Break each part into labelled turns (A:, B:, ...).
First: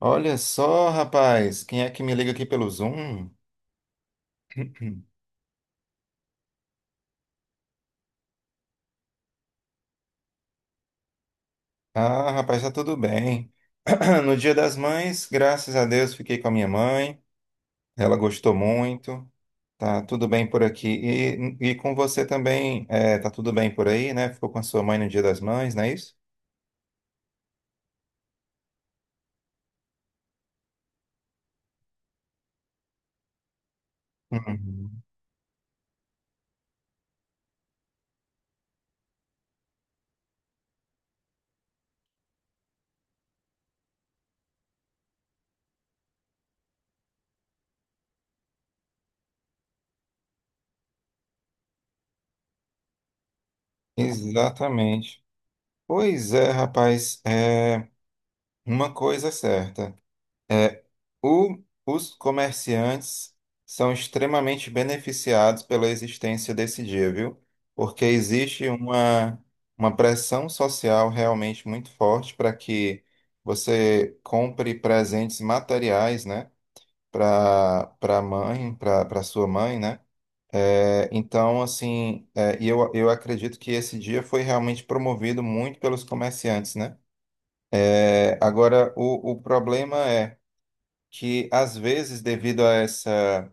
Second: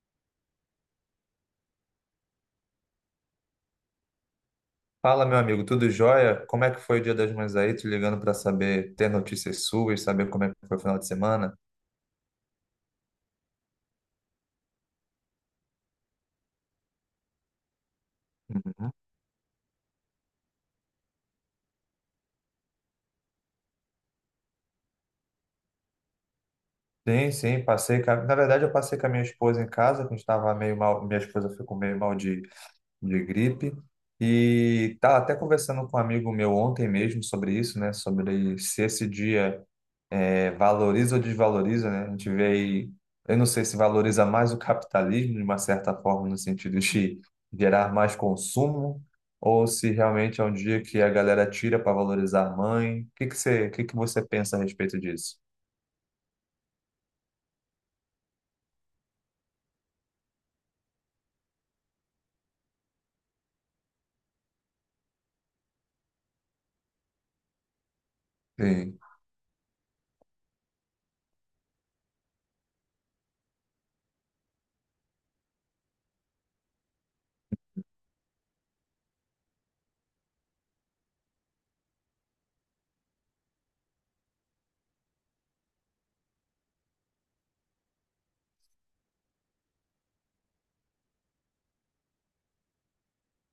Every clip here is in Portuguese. A: Olha só, rapaz, quem é que me liga aqui pelo Zoom?
B: Fala, meu amigo, tudo jóia? Como é que foi o Dia das Mães aí? Te ligando para saber, ter notícias suas, saber como é que foi o final de semana?
A: Ah, rapaz, tá tudo bem. No Dia das Mães, graças a Deus, fiquei com a minha mãe. Ela gostou
B: Uhum.
A: muito. Tá tudo bem por aqui. E com você também, tá tudo bem por aí, né? Ficou com a sua mãe no Dia das Mães, não é isso?
B: Sim, sim, passei. Na verdade, eu passei com a minha esposa em casa, que a gente estava meio mal. Minha esposa ficou meio mal de gripe. E
A: Uhum.
B: tá. Até conversando com um amigo meu ontem mesmo sobre isso, né? Sobre se esse dia valoriza ou desvaloriza, né? A gente vê aí, eu não sei se valoriza mais o capitalismo, de uma certa forma, no sentido de gerar mais consumo, ou se realmente é um dia que a galera tira para valorizar a mãe. O que que você pensa a respeito
A: Exatamente.
B: disso?
A: Pois é, rapaz, uma coisa é certa. é, O- os comerciantes são extremamente beneficiados pela existência desse dia, viu? Porque
B: Sim,
A: uma pressão social realmente muito forte para que você compre presentes materiais, né? Para a mãe, para sua mãe, né? É, então, assim, é, e eu acredito que esse dia foi realmente promovido muito pelos comerciantes, né? É, agora, o problema é que, às vezes, devido a essa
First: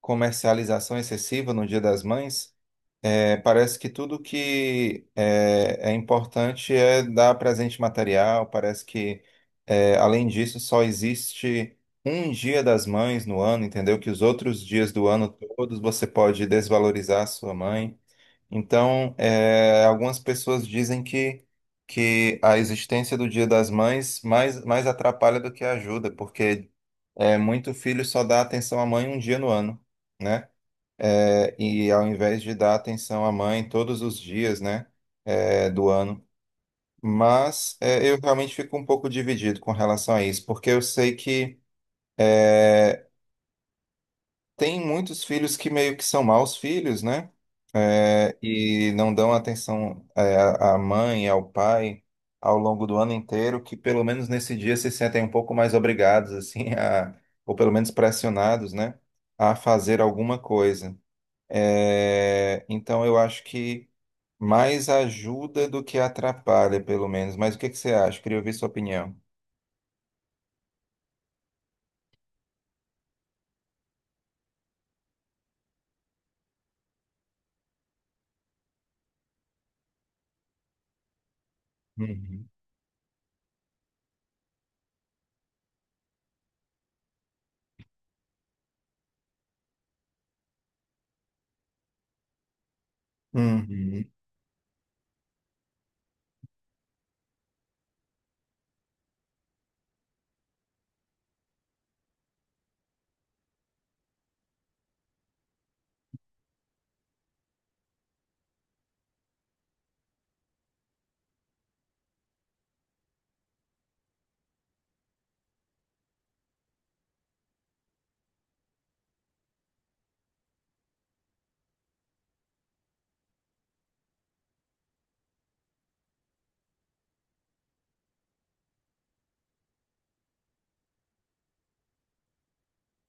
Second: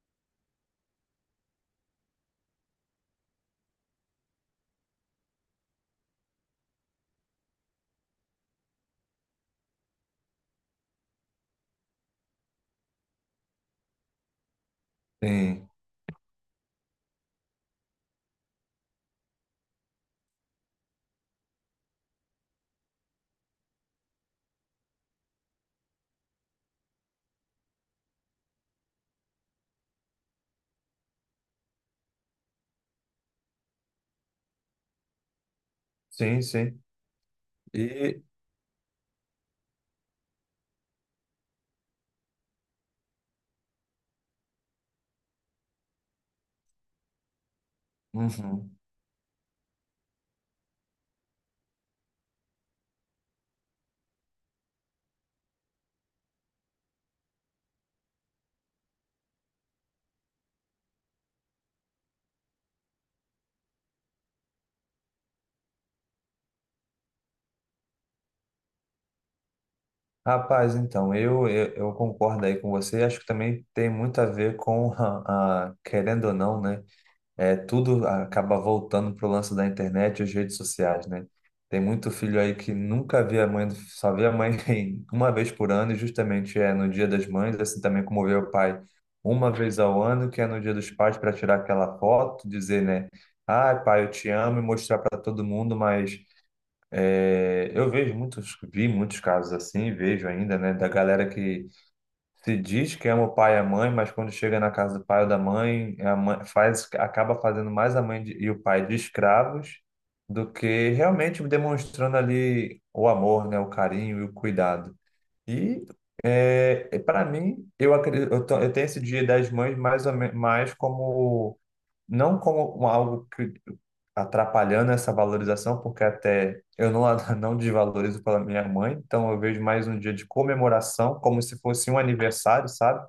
A: comercialização excessiva no Dia das Mães, é, parece que tudo que é importante é dar presente material. Parece que, é, além disso, só existe um Dia das Mães no ano, entendeu? Que os outros dias do ano
B: sim,
A: todos você pode desvalorizar a sua mãe. Então, é, algumas pessoas dizem que a existência do Dia das Mães mais atrapalha do que ajuda, porque, é, muito filho só dá atenção à mãe um dia no ano, né? É, e ao invés de dar atenção à mãe todos os dias, né, é, do ano.
B: sim, sim.
A: Mas é, eu
B: E,
A: realmente fico um pouco dividido com relação a isso, porque eu sei que é, tem muitos filhos que meio que são maus filhos, né? É,
B: uhum.
A: e não dão atenção, é, à mãe, ao pai, ao longo do ano inteiro, que pelo menos nesse dia se sentem um pouco mais obrigados, assim, a, ou pelo menos pressionados, né, a fazer alguma coisa. É, então eu acho que mais ajuda do que atrapalha, pelo menos. Mas o que que você acha? Queria ouvir sua opinião.
B: Rapaz, então, eu concordo aí com você. Acho que também tem muito a ver querendo ou não, né? Tudo acaba voltando pro lance da internet e as redes sociais, né? Tem muito filho
A: Uhum.
B: aí que nunca vê a mãe, só vê a mãe uma vez por ano, e justamente é no Dia das Mães, assim também como vê o pai uma vez ao ano, que é no Dia dos Pais, para tirar aquela foto, dizer, né? Ah, pai,
A: Uhum.
B: eu te amo e mostrar para todo mundo, mas eu vejo muitos, vi muitos casos assim, vejo ainda, né? Da galera que se diz que ama o pai e a mãe, mas quando chega na casa do pai ou da mãe, a mãe faz, acaba fazendo mais a mãe e o pai de escravos do que realmente demonstrando ali o amor, né, o carinho e o cuidado. E para mim, acredito, eu tenho esse Dia das Mães mais como não como algo que atrapalhando essa valorização, porque até eu não, a- não desvalorizo pela minha mãe, então eu vejo mais um dia de comemoração, como se fosse um aniversário, sabe?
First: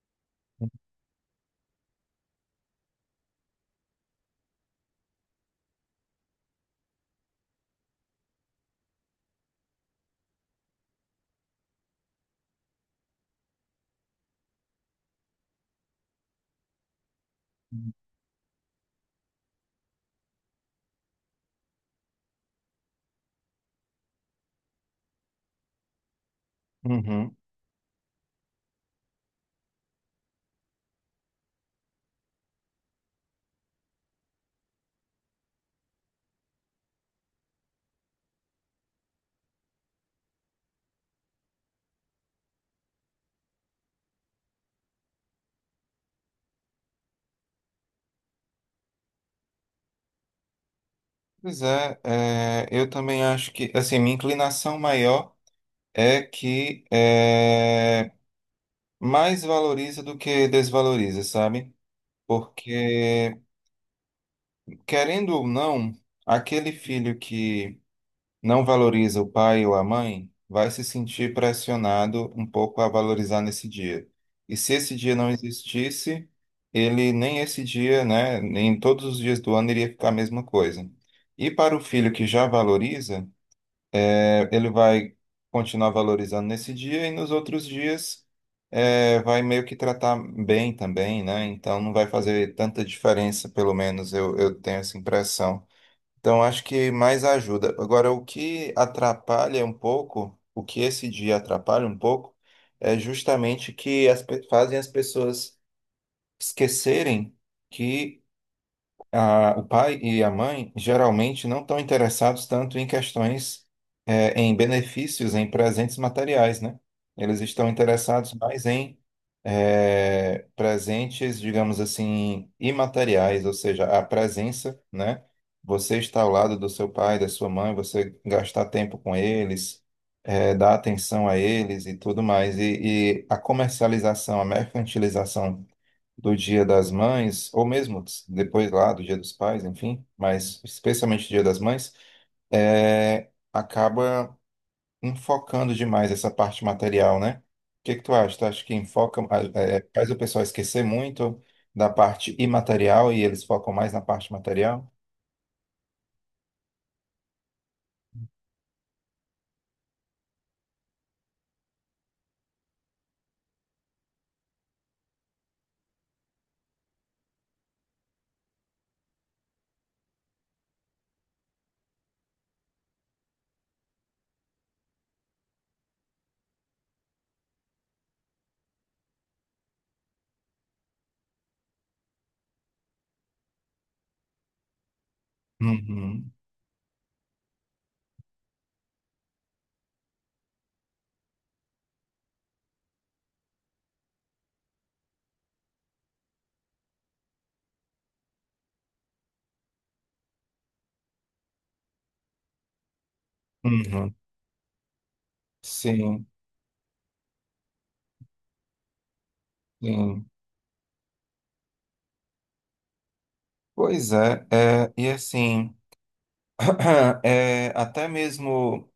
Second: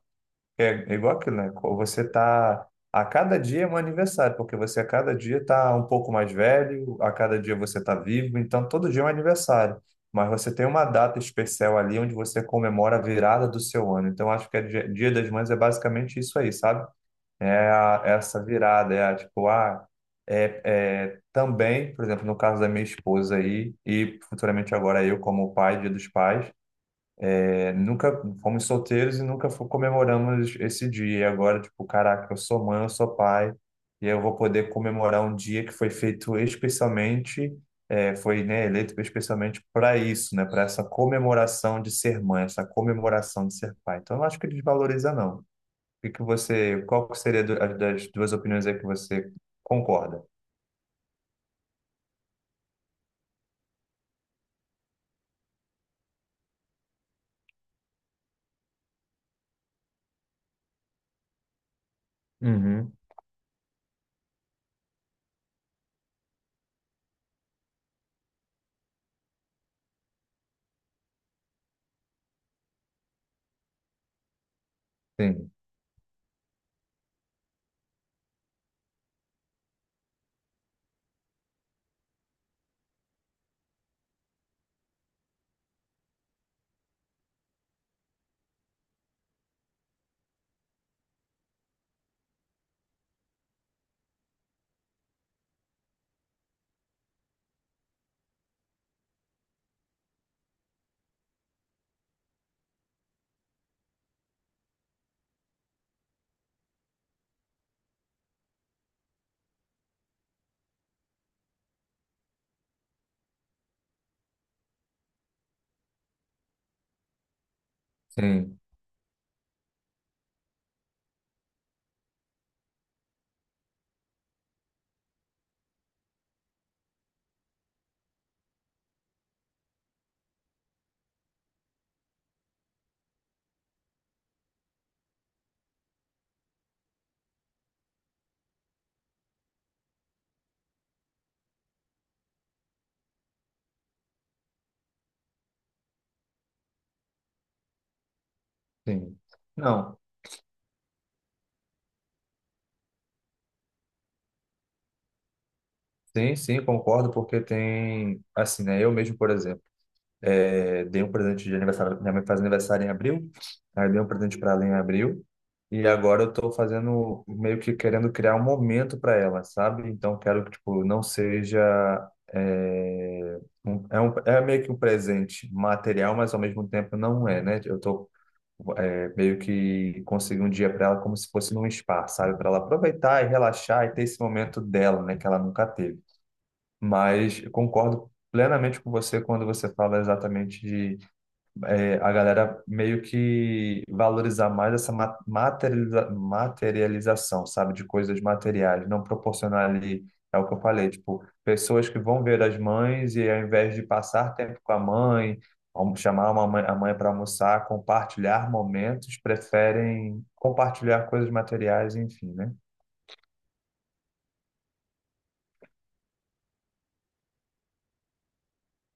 B: É igual aquilo, né? Você tá a cada dia é um aniversário, porque você a cada dia tá um pouco mais velho, a cada dia você tá vivo, então todo dia é um aniversário. Mas você tem uma data especial ali onde você comemora a virada do seu ano. Então, acho que a Dia das Mães é basicamente isso aí, sabe? Essa virada, tipo, ah, é também, por exemplo, no caso da minha esposa aí, e futuramente agora eu como pai, Dia dos Pais,
A: Uhum.
B: nunca fomos solteiros e nunca comemoramos esse dia. E agora, tipo, caraca, eu sou mãe, eu sou pai, e eu vou poder comemorar um dia que foi feito especialmente, foi, né, eleito especialmente para isso, né, para essa comemoração de ser mãe, essa comemoração de ser pai. Então, eu não acho que desvaloriza, não. Qual que seria das duas opiniões aí que você concorda?
A: Pois é, é, eu também acho que, assim, minha inclinação maior é que é, mais valoriza do que desvaloriza, sabe?
B: Uhum.
A: Porque, querendo ou não, aquele filho que não valoriza o pai ou a mãe vai se sentir pressionado um pouco a valorizar nesse dia. E se esse dia não
B: Sim,
A: existisse, ele nem esse dia, né, nem todos os dias do ano, iria ficar a mesma coisa. E para o filho que já valoriza, ele vai continuar valorizando nesse dia e nos outros dias, é, vai meio que tratar bem também, né? Então não vai fazer tanta diferença, pelo menos eu tenho essa impressão. Então acho que mais ajuda. Agora, o que atrapalha um pouco, o que esse dia atrapalha um pouco, é justamente que fazem as pessoas esquecerem que o pai e a mãe geralmente não estão interessados tanto em questões, em benefícios, em presentes materiais, né? Eles estão interessados
B: sim,
A: mais em, presentes, digamos assim, imateriais, ou seja, a presença, né? Você estar ao lado do seu pai, da sua mãe, você gastar tempo com eles, dar atenção a eles e tudo mais. E a comercialização, a mercantilização do Dia das Mães, ou mesmo depois lá do Dia dos Pais, enfim, mas especialmente o Dia das Mães, é, acaba enfocando demais essa parte material, né? O que que tu acha? Tu acha que
B: sim.
A: enfoca, é,
B: Não,
A: faz o pessoal esquecer muito da parte imaterial e eles focam mais na parte material?
B: sim, sim, concordo, porque tem, assim, né? Eu mesmo, por exemplo, dei um presente de aniversário, minha mãe faz aniversário em abril, aí eu dei um presente para ela em abril, e agora eu tô fazendo, meio que querendo criar um momento para ela, sabe? Então, quero que, tipo, não seja. É meio que um presente material, mas ao mesmo tempo não é, né? Eu tô meio que conseguir um dia para ela como se fosse num spa, sabe? Para ela aproveitar e relaxar e ter esse momento dela, né, que ela nunca teve.
A: Uhum,
B: Mas eu concordo plenamente com você quando você fala exatamente a galera meio que valorizar mais essa materialização, sabe, de coisas materiais, não proporcionar ali, é o que eu falei, tipo, pessoas que vão ver as mães e ao invés de
A: uhum.
B: passar tempo com a mãe,
A: Sim,
B: chamar uma mãe, a mãe para almoçar, compartilhar momentos, preferem
A: sim.
B: compartilhar coisas materiais, enfim, né?
A: Pois é, é, e assim, é, até mesmo.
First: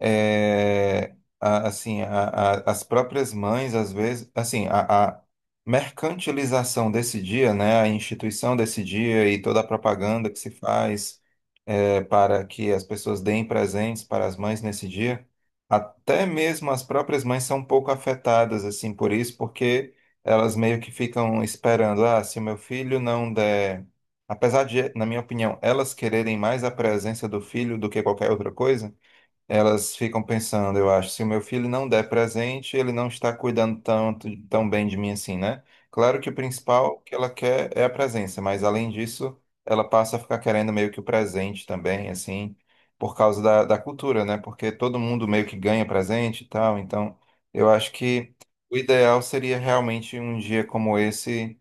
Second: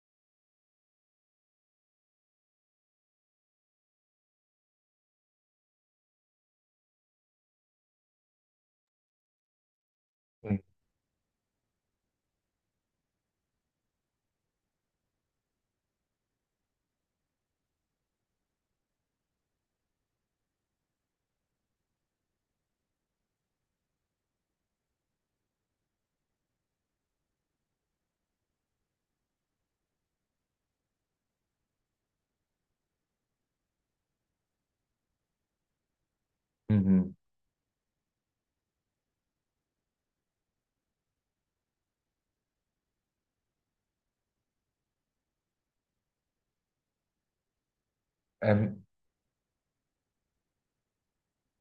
A: É, assim, as próprias mães, às vezes, assim, a mercantilização desse dia, né, a instituição desse dia e toda a propaganda que se
B: Sim.
A: faz, é, para que as pessoas deem presentes para as mães nesse dia, até mesmo as próprias mães são um pouco afetadas, assim, por isso, porque elas meio que ficam esperando, ah, se o meu filho não der... Apesar de, na minha opinião, elas quererem mais a presença do filho do que qualquer outra coisa, elas ficam pensando, eu acho, se o meu filho não der presente, ele não está cuidando tanto, tão bem de mim assim, né? Claro que o principal que
B: Uhum.
A: ela quer é a presença, mas além disso, ela passa a ficar querendo meio que o presente também, assim, por causa da cultura, né? Porque todo mundo meio que ganha presente e tal, então eu acho que
B: É,
A: o ideal seria realmente um dia como esse,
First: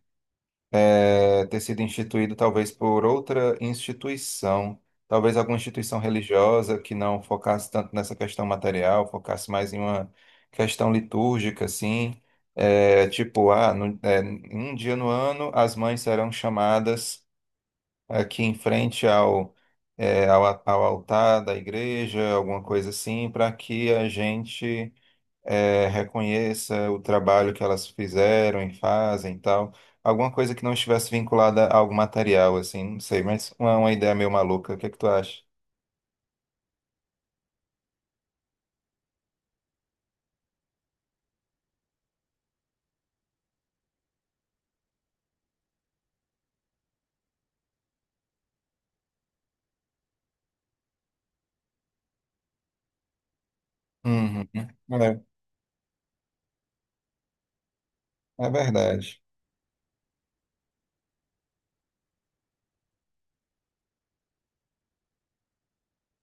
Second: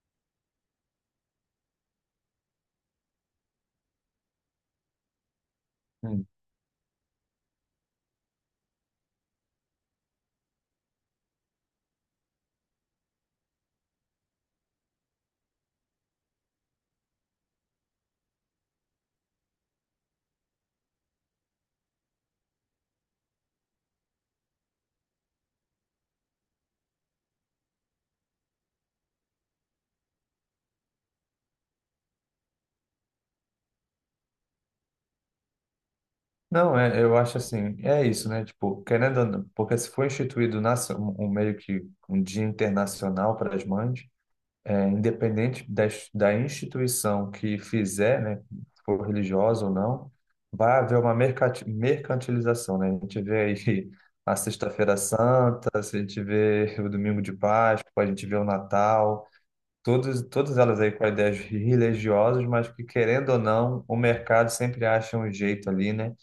A: é, ter sido instituído talvez por outra instituição, talvez alguma instituição
B: uhum.
A: religiosa que não focasse tanto nessa questão material, focasse mais em uma questão litúrgica, assim, é, tipo, ah, é, um dia no ano as mães serão chamadas aqui em frente ao, é, ao altar da igreja, alguma coisa assim, para que a gente, é, reconheça o trabalho que elas fizeram e fazem e tal. Alguma coisa que não estivesse vinculada a algo material, assim, não sei, mas é uma ideia meio maluca. O que é que tu acha?
B: Não, eu acho assim, é isso, né? Tipo, querendo ou não, porque se foi instituído um meio que um dia internacional para as mães, independente da instituição que fizer, né, se for religiosa ou não, vai haver uma mercantilização, né? A gente vê aí a
A: Uhum.
B: Sexta-feira
A: É,
B: Santa, a gente vê o Domingo de Páscoa, a gente vê o
A: é verdade.
B: Natal. Todas elas aí com ideias religiosas, mas que, querendo ou não, o mercado sempre acha um jeito ali, né,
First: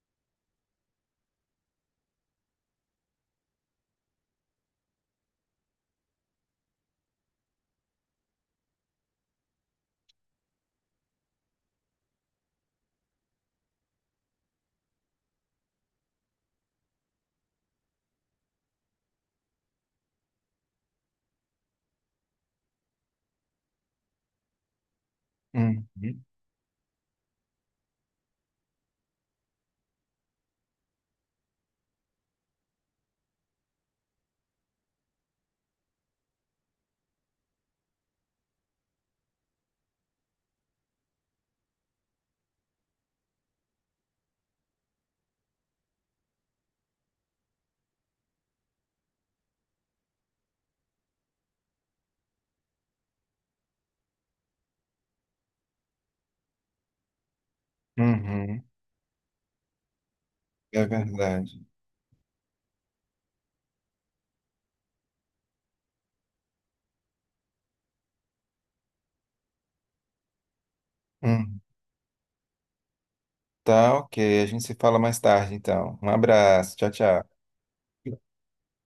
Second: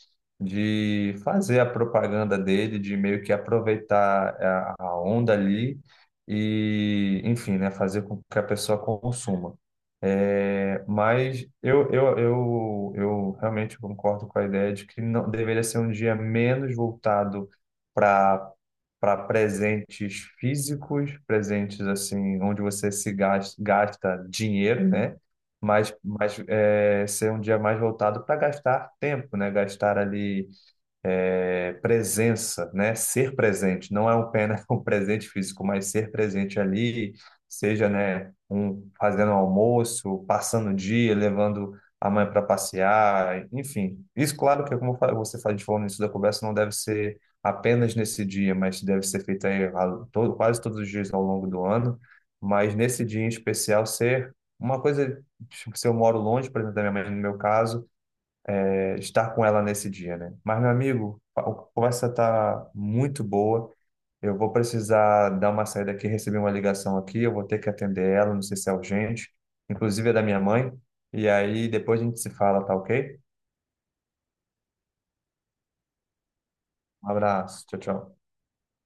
B: de fazer a propaganda dele, de meio que aproveitar a onda ali e, enfim, né, fazer com que a pessoa consuma. Mas eu realmente concordo com a ideia de que não deveria ser um dia menos voltado para para presentes físicos, presentes assim, onde você se gasta, gasta dinheiro, né?
A: Uhum.
B: Ser um dia mais voltado para gastar tempo, né? Gastar ali presença, né? Ser presente, não é um pena um presente físico, mas ser presente ali, seja, né, um fazendo almoço, passando o dia, levando a mãe para passear, enfim. Isso, claro que como eu falei- você faz de forma início da conversa, não deve ser apenas nesse dia, mas deve ser feito aí todo, quase todos os dias ao longo do ano, mas nesse dia em especial ser uma coisa, tipo, se eu moro longe, por exemplo, da minha mãe, no meu caso,
A: Uhum.
B: estar com ela nesse dia, né? Mas, meu
A: É
B: amigo, a
A: verdade.
B: conversa tá muito boa. Eu vou precisar dar uma saída aqui, receber uma ligação aqui, eu vou ter que atender ela, não sei se é urgente, inclusive é da minha mãe. E
A: Uhum.
B: aí depois a gente se fala, tá ok?
A: Tá, ok. A gente se fala mais tarde, então. Um abraço. Tchau,
B: Um
A: tchau.
B: abraço, tchau, tchau.